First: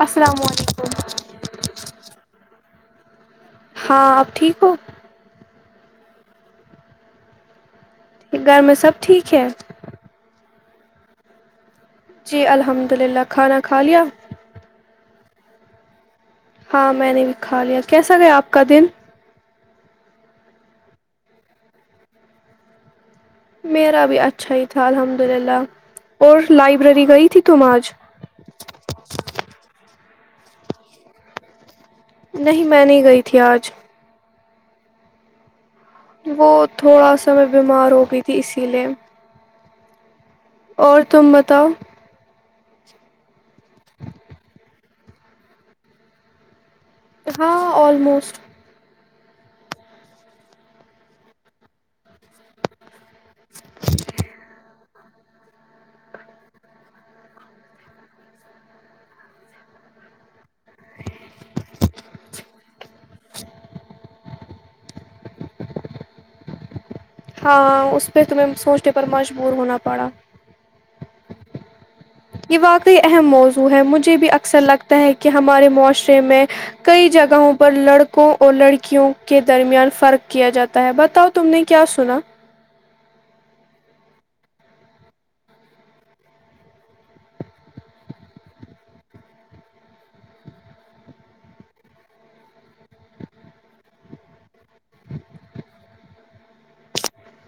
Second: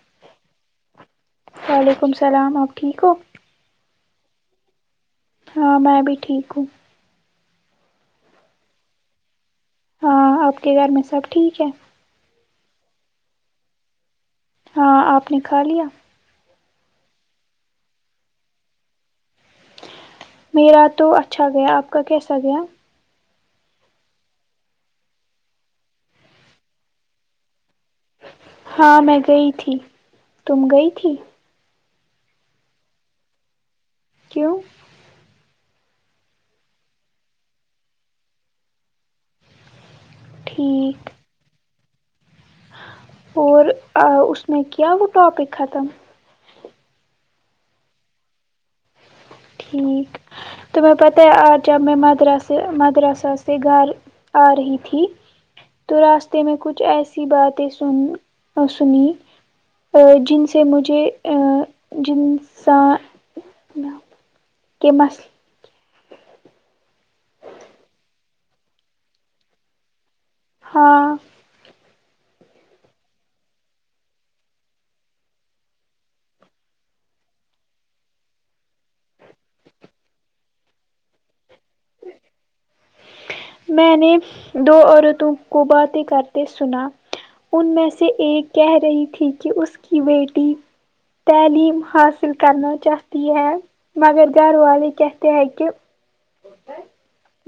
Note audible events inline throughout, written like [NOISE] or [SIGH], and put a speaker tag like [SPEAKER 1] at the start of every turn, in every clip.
[SPEAKER 1] السلام علیکم
[SPEAKER 2] وعلیکم السلام آپ ٹھیک ہو
[SPEAKER 1] ہاں آپ ٹھیک ہو
[SPEAKER 2] ہاں میں بھی ٹھیک ہوں
[SPEAKER 1] گھر میں سب ٹھیک ہے
[SPEAKER 2] ہاں آپ کے گھر میں سب ٹھیک ہے
[SPEAKER 1] جی الحمد للہ کھانا کھا لیا
[SPEAKER 2] ہاں آپ نے کھا لیا
[SPEAKER 1] ہاں میں نے بھی کھا لیا کیسا گیا آپ کا دن
[SPEAKER 2] میرا تو اچھا گیا آپ کا کیسا گیا
[SPEAKER 1] میرا بھی اچھا ہی تھا الحمد للہ اور لائبریری گئی تھی تم آج
[SPEAKER 2] ہاں میں گئی تھی تم گئی تھی
[SPEAKER 1] نہیں میں نہیں گئی تھی آج
[SPEAKER 2] سکوں
[SPEAKER 1] وہ تھوڑا سا میں بیمار ہو گئی تھی اسی لیے
[SPEAKER 2] ٹھیک
[SPEAKER 1] اور تم بتاؤ
[SPEAKER 2] اور اس میں کیا وہ ٹاپک ختم
[SPEAKER 1] ہاں آلموسٹ
[SPEAKER 2] توم پتاہ ہے آج جب میں مدراس مدراسہ سے گھر آ رہی تھی تو راستے میں کچھ ایسی باتیں سن سنی جن سے مجھے ا جن قمس
[SPEAKER 1] ہاں اس پہ تمہیں سوچنے پر مجبور ہونا پڑا
[SPEAKER 2] ہاں
[SPEAKER 1] یہ واقعی اہم موضوع ہے مجھے بھی اکثر لگتا ہے کہ ہمارے معاشرے میں کئی جگہوں پر لڑکوں اور لڑکیوں کے درمیان فرق کیا جاتا ہے بتاؤ تم نے کیا سنا
[SPEAKER 2] میں نے دو عورتوں کو باتیں کرتے سنا ان میں سے ایک کہہ رہی تھی کہ اس کی بیٹی تعلیم حاصل کرنا چاہتی ہے مگر گھر والے کہتے ہیں کہ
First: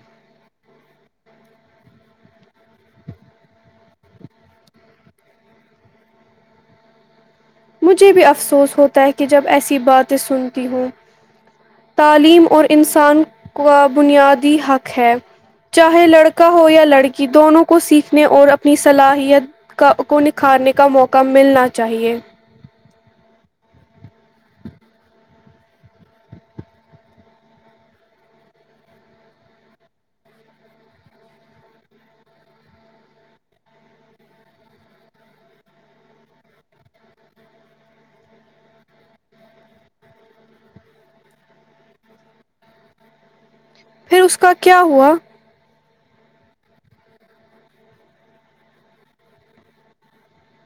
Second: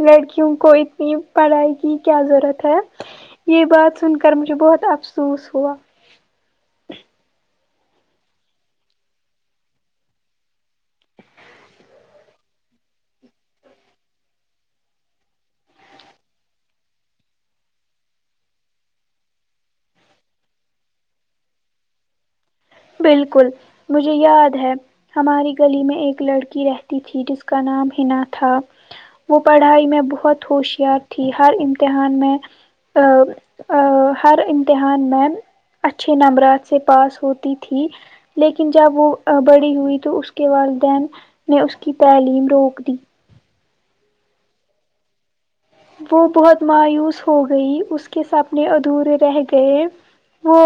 [SPEAKER 2] لڑکیوں کو اتنی پڑھائی کی کیا ضرورت ہے یہ بات سن کر مجھے بہت افسوس ہوا
[SPEAKER 1] مجھے بھی افسوس ہوتا ہے کہ جب ایسی باتیں سنتی ہوں تعلیم اور انسان کا بنیادی حق ہے چاہے لڑکا ہو یا لڑکی دونوں کو سیکھنے اور اپنی صلاحیت کا کو نکھارنے کا موقع ملنا چاہیے
[SPEAKER 2] بالکل مجھے یاد ہے ہماری گلی میں ایک لڑکی رہتی تھی جس کا نام حنا تھا وہ پڑھائی میں بہت ہوشیار تھی ہر امتحان میں ا ہر امتحان میں اچھے نمبرات سے پاس ہوتی تھی لیکن جب وہ بڑی ہوئی تو اس کے والدین نے اس کی تعلیم روک دی
[SPEAKER 1] پھر اس کا کیا ہوا؟
[SPEAKER 2] وہ بہت مایوس ہو گئی اس کے سپنے ادھورے رہ گئے وہ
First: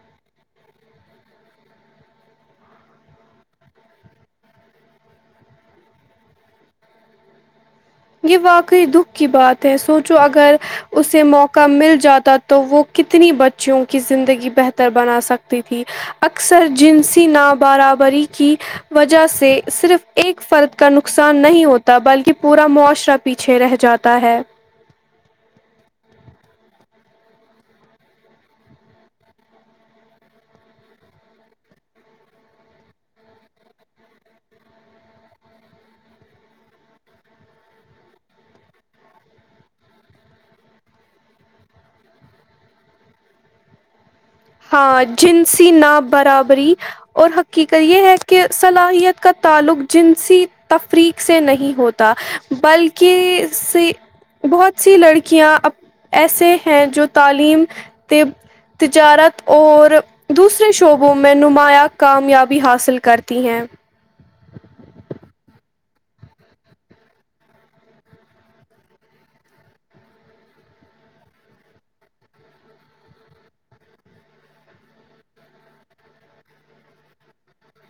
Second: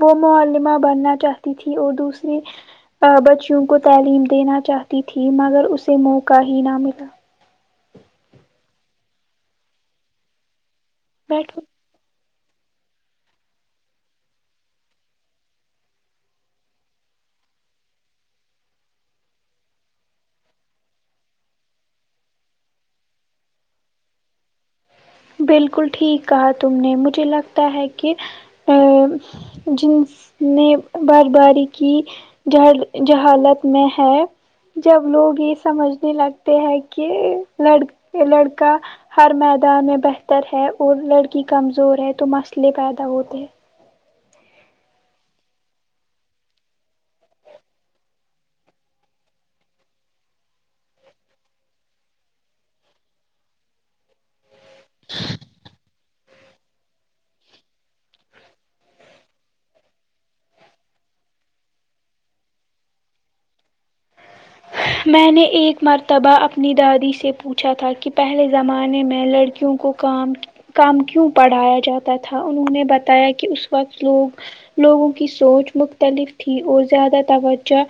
[SPEAKER 2] وہ معمہ بننا چاہتی تھی اور دوسریے بچیوں کو تعلیم دینا چاہتی تھی مگر اسے موقع ہی نہ ملا
[SPEAKER 1] یہ واقعی دکھ کی بات ہے سوچو اگر اسے
[SPEAKER 2] بیٹھو
[SPEAKER 1] موقع مل جاتا تو وہ کتنی بچیوں کی زندگی بہتر بنا سکتی تھی اکثر جنسی ن برابری کی وجہ سے صرف ایک فرد کا نقصان نہیں ہوتا بلکہ پورا معاش شرا پیچھے رہ جاتا ہے
[SPEAKER 2] بالکل ٹھیک کہا تم نے مجھے لگتا ہے کہ ا جن نے بر باری کی ج جہالت میں ہے جب لوگ یہ سمجھنے لگتے ہیں کہ ل لڑکا ہر میدان میں بہتر ہے اور لڑکی کمزور ہے تو مسئلے پیدا ہوتے ہیں
[SPEAKER 1] ہاں جنسی ن برابری اور حقیقت یہ ہے کہ صلاحیت کا تعلق جنسی تفریق سے نہیں ہوتا بلکہ سے بہت سی لڑکیاں ایسے ہیں جو تعلیم تجارت اور دوسرے شعبوں میں نمایاں کامیابی حاصل کرتی ہیں
[SPEAKER 2] میں نے ایک مرتبہ اپنی دادی سے پوچھا تھا کہ پہلے زمانے میں لڑکیوں کو کام کام کیوں پڑھایا جاتا تھا انہوں نے بتایا کہ اس وقت لوگ لوگوں کی سوچ مختلف تھی اور زیادہ توجہ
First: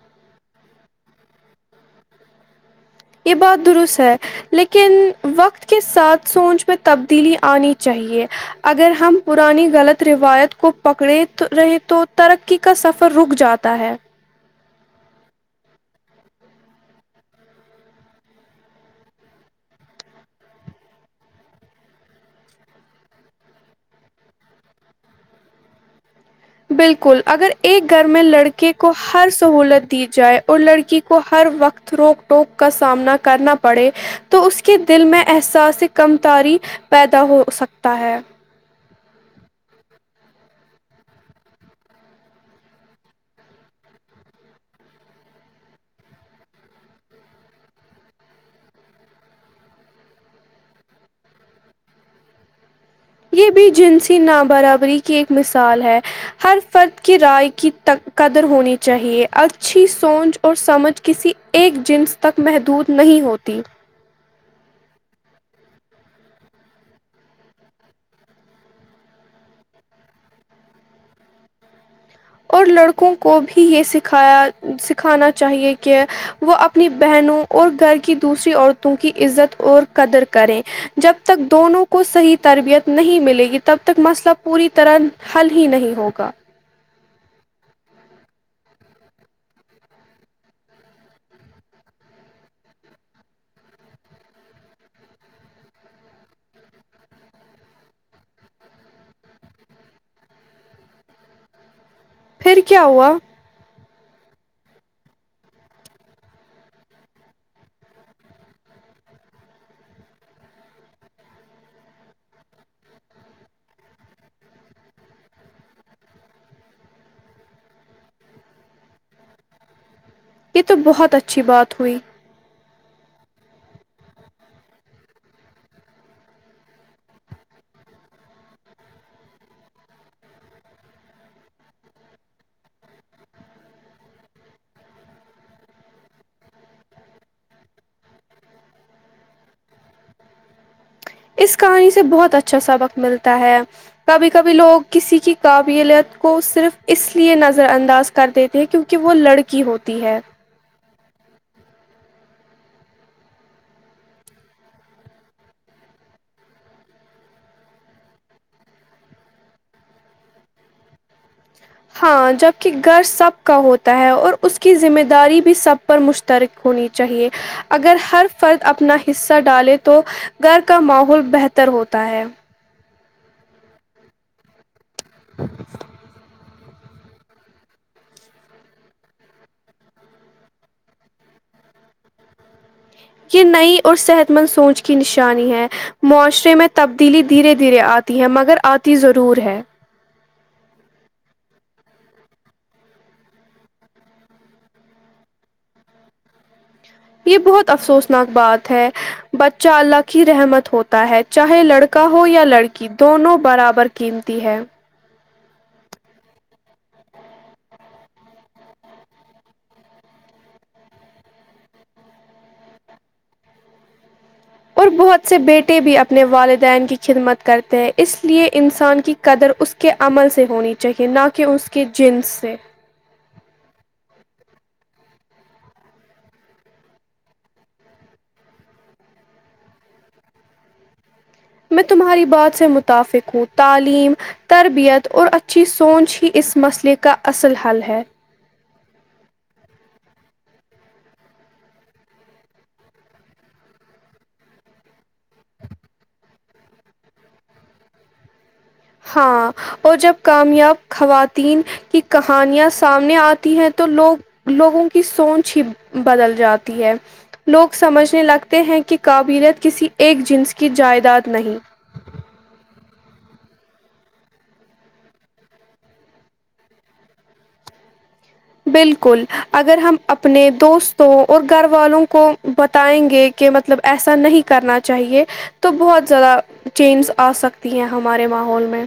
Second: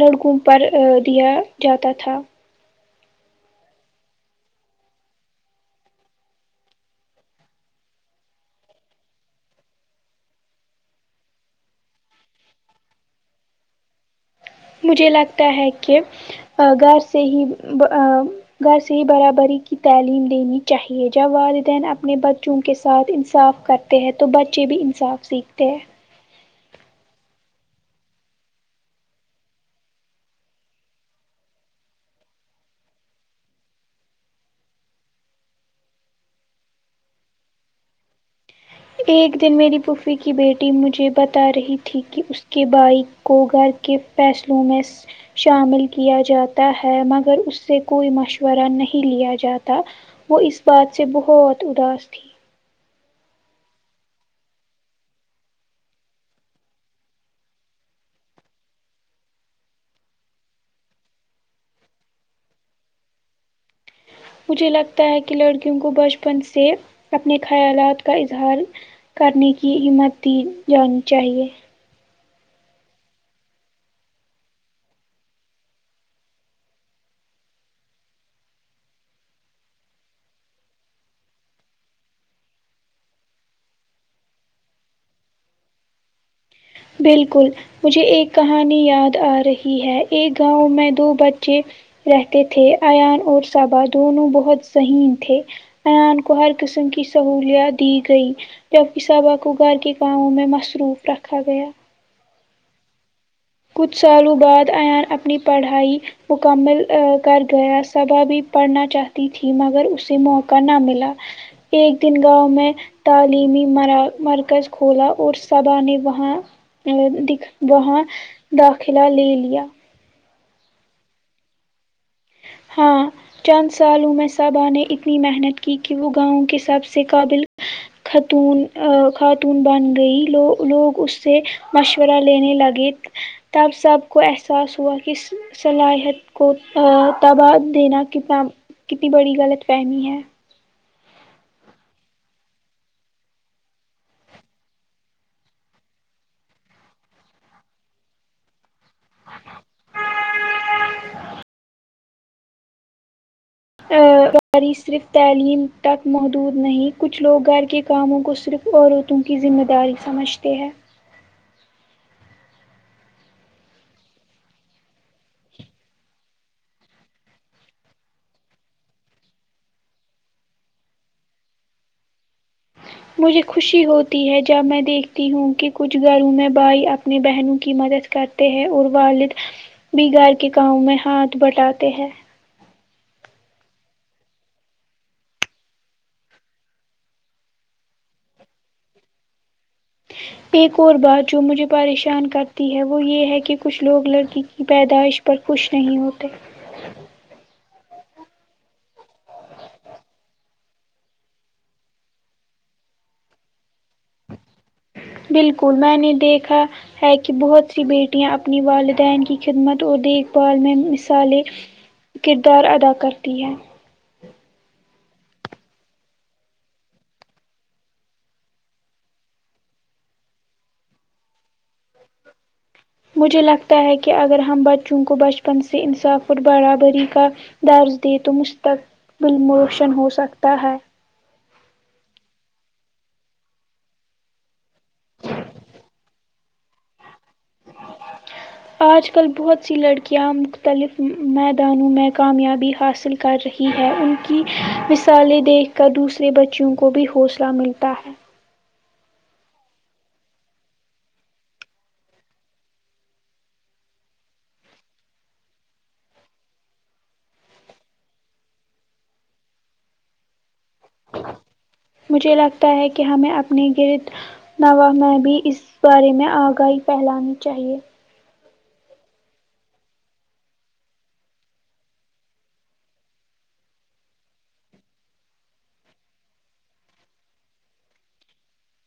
[SPEAKER 2] لڑکوں پر دیا جاتا تھا
[SPEAKER 1] یہ بات درست ہے لیکن وقت کے ساتھ سوچ میں تبدیلی آنی چاہیے اگر ہم پرانی غلط روایت کو پکڑے رہے تو ترقی کا سفر رک جاتا ہے
[SPEAKER 2] مجھے لگتا ہے کہ گھر سے ہی گھر سے ہی برابری کی تعلیم دینی چاہیے جب والدین اپنے بچوں کے ساتھ انصاف کرتے ہیں تو بچے بھی انصاف سیکھتے ہیں
[SPEAKER 1] بالکل اگر ایک گھر میں لڑکے کو ہر سہولت دی جائے اور لڑکی کو ہر وقت روک ٹوک کا سامنا کرنا پڑے تو اس کے دل میں احساس کم تاری پیدا ہو سکتا ہے
[SPEAKER 2] ایک دن میری پھوفھی کی بیٹی مجھے بتا رہی تھی کہ اس کے بھائی کو گھر کے فیصلوں میں شامل کیا جاتا ہے مگر اس سے کوئی مشورہ نہیں لیا جاتا وہ اس بات سے بہت اداس تھی
[SPEAKER 1] یہ بھی جنسی ن برابری کی ایک مثال ہے ہر فرد کی رائے کی قدر ہونی چاہیئے اچھی سوچ اور سمجھ کسی ایک جنس تک محدود نہیں ہوتی
[SPEAKER 2] مجھے لگتا ہے کہ لڑکیوں کو بچپن سے اپنے خیالات کا اظہار کرنے کی ہمت دی جانی چاہیے
[SPEAKER 1] اور لڑکوں کو بھی یہ سکھایا سکھانا چاہیئے کہ وہ اپنی بہنوں اور گھر کی دوسری عورتوں کی عزت اور قدر کریں جب تک دونوں کو صحیح تربیت نہیں ملے گی تب تک مسئلہ پوری طرح حل ہی نہیں ہوگا
[SPEAKER 2] بالکل مجھے ایک کہانی یاد آ رہی ہے ایک گاؤں میں دو بچے رہتے تھے ایان اور صبا دونوں بہت ذہین تھے ایان کو ہر قسم کی سہولیات دی گئی جبکہ صبا کو گھر کے گاؤوں میں مصروف رکھا گیا
[SPEAKER 1] پھر کیا ہوا
[SPEAKER 2] کچھ سالوں بعد ایان اپنی پڑھائی مکمل کر گیا سبھا بھی پڑھنا چاہتی تھی مگر اسے موقع نہ ملا ایک دن گاؤں میں تعلیمی مر مرکز کھولا اور سبھا نے وہاں د وہاں داخلہ لے لیا
[SPEAKER 1] یہ تو بہت اچھی بات ہوئی
[SPEAKER 2] ہاں چند سالوں میں میں صابا نے اتنی محنت کی کہ وہ گاؤں کے سب سے قابل خاتون خاتون بن گئی لو لوگ اس سے مشورہ لینے لگے تب سب کو احساس ہوا کہ صلاحیت کو تباد دینا کنا کتنی بڑی غلط فہمی ہے [UNINTELLIGIBLE]
[SPEAKER 1] اس کہانی سے بہت اچھا سبق ملتا ہے کبھی کبھی لوگ کسی کی قابلیت کو صرف اس لیے نظر انداز کر دیتے ہیں کیونکہ کہ وہ لڑکی ہوتی ہے [UNINTELLIGIBLE]
[SPEAKER 2] قاری صرف تعلیم تک محدود نہیں کچھ لوگ گھر کے کاموں کو صرف عورتوں کی ذمہ داری سمجھتے ہیں [UNINTELLIGIBLE]
[SPEAKER 1] ہاں جبک گھر سب کا ہوتا ہے اور اس کی ذمہ داری بھی سب پر مشترک ہونی چاہیے اگر ہر فرد اپنا حصہ ڈالے تو گھر کا ماحول بہتر ہوتا ہے
[SPEAKER 2] مجھے خوشی ہوتی ہے جب میں دیکھتی ہوں کہ کچھ گھروں میں بھائی اپنے بہنوں کی مدد کرتے ہیں اور والد بھی گھر کے کاؤ میں ہاتھ بٹاتے ہیں
[SPEAKER 1] یہ نئی اور صحت مند سوچ کی نشانی ہے معاشرے میں تبدیلی دھیرے دھیرے آتی ہے مگر آتی ضرور ہے
[SPEAKER 2] ایک اور بات جو مجھے پریشان کرتی ہے وہ یہ ہے کہ کچھ لوگ لڑکی کی پیدائش پر خوش نہیں ہوتے
[SPEAKER 1] یہ بہت افسوسناک بات ہے بچہ اللہ کی رحمت ہوتا ہے چاہے لڑکا ہو یا لڑکی دونوں برابر قیمتی ہے
[SPEAKER 2] بالکل میں نے دیکھا [UNINTELLIGIBLE] ہے کہ بہت سی بیٹیاں اپنی والدین کی خدمت اور دیکھ بھال میں مثالیں کردار ادا کرتی ہیں [INAUDIBLE]
[SPEAKER 1] اور بہت سے بیٹے بھی اپنے والدین کی خدمت کرتے ہیں اس لیئے انسان کی قدر اس کے عمل سے ہونی چاہیے نہ کہ اس کے جنس سے
[SPEAKER 2] مجھے لگتا ہے کہ اگر ہم بچوں کو بچپن سے انصاف اور برابری کا درج دیں تو مستقبلموشن ہوسکتا ہے
[SPEAKER 1] میں تمہاری بات سے متفق ہوں تعلیم تربیت اور اچھی سوچ ہی اس مسئلے کا اصل حل ہے
[SPEAKER 2] آج کل بہت سی لڑکیاں مختلف میدانوں میں کامیابی حاصل کر رہی ہیں ان کی مثالیں دیکھ کر دوسرے بچیوں کو بھی حوصلہ ملتا ہے
[SPEAKER 1] ہاں اور جب کامیاب خواتین کی کہانیاں سامنے آتی ہیں تو لوگ لوگوں کی سوچ ہی بدل جاتی ہے لوگ سمجھنے لگتے ہیں کہ قابلیت کسی ایک جنس کی جائیداد نہیں
[SPEAKER 2] مجھے لگتا ہے کہ ہمیں اپنے گرد نوا میں بھی اس بارے میں آگاہی پھیلانی چاہیے
[SPEAKER 1] بالکل اگر ہم اپنے دوستوں اور گھر والوں کو بتائیں گے کہ مطلب ایسا نہیں کرنا چاہیے تو بہ [INAUDIBLE] زیادہ چینج آ سکتی ہیں ہمارے ماحول میں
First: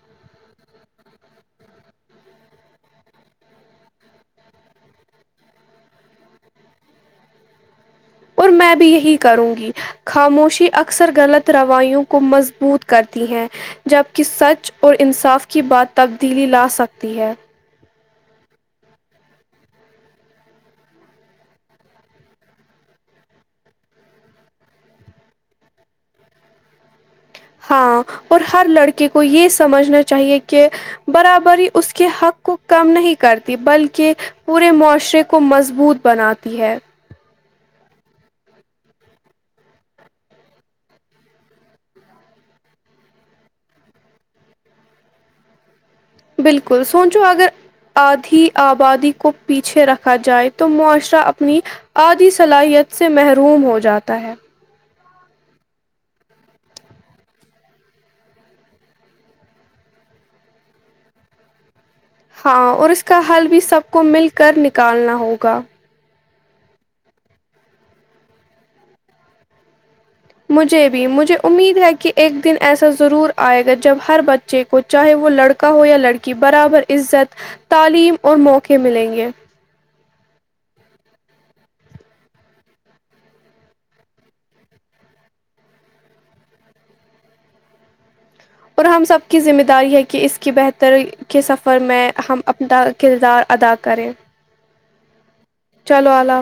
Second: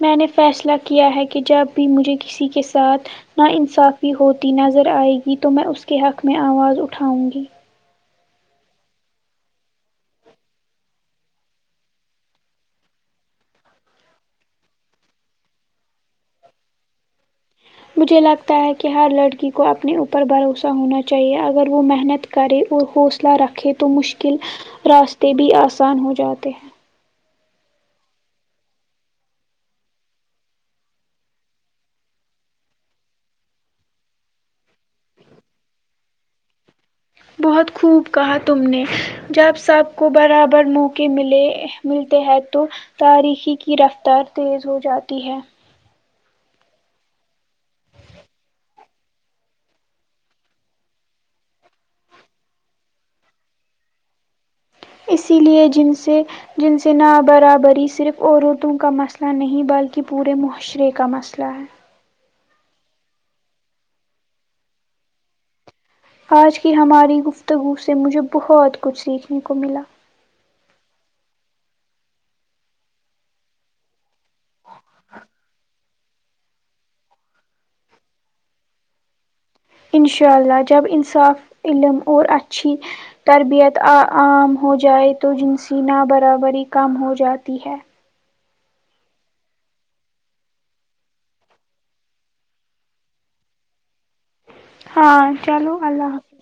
[SPEAKER 2] میں نے فیصلہ کیا ہے کہ جب بھی مجھے کسی کے ساتھ ناانصافی ہوتی نظر آئے گی تو میں اس کے حق میں آواز اٹھاؤں گی [UNINTELLIGIBLE]
[SPEAKER 1] اور میں بھی یہی کروں گی خاموشی اکثر غلط روایوں کو مضبوط کرتی ہیں جبک سچ اور انصاف کی بات تبدیلی لا سکتی ہے [UNINTELLIGIBLE]
[SPEAKER 2] مجھے لگتا ہے کہ ہر لڑکی کو اپنے اوپر بھروسہ ہونا چاہیے اگر وہ محنت کرے اور حوصلہ رکھے تو مشکل راستے بھی آسان ہو جاتے ہیں
[SPEAKER 1] ہاں اور ہر لڑکے کو یہ سمجھنا چاہیے کہ برابری اس کے حق کو کم نہیں کرتی بلکہ پورے معاشرے کو مضبوط بناتی ہے
[SPEAKER 2] بہت خوب کہا تم نے جب سب کو برابر موقعے ملے ملتے ہیں تو تاریخی کی رفتار تیز ہو جاتی ہے
[SPEAKER 1] بالکل سوچو اگر آدھی آبادی کو پیچھے رکھا جائے [INAUDIBLE] تو معاشرہ اپنی آدھی صلاحیت سے محروم ہو جاتا ہے
[SPEAKER 2] اسی لئے جن سے ن برابری صرف عورتوں کا مسئلہ نہیں بلکہ پورے معاشرے کا مسئلہ ہے
[SPEAKER 1] ہاں اور اس کا حل بھی سب کو مل کر نکالنا ہوگا
[SPEAKER 2] آج کی ہماری گفتگو سے مجھے بہت کچھ سیکھنے کو ملا
[SPEAKER 1] مجھے بھی مجھے امید ہے کہ ایک دن ایسا ضرور آئے گا جب ہر بچے کو چاہے وہ لڑکا ہو یا لڑکی برابر عزت تعلیم اور موقعے ملیں گے
[SPEAKER 2] انشاء اللہ جب انصاف علم اور اچھی تربیت عام ہو جائے تو جنسی نا برابری کم ہو جاتی ہے
[SPEAKER 1] اور ہم سب کی ذمہ داری ہے کہ اس کی بہتری کے سفر میں ہم اپنا کردار ادا کریں
[SPEAKER 2] ہاں چلو اللہ حافظ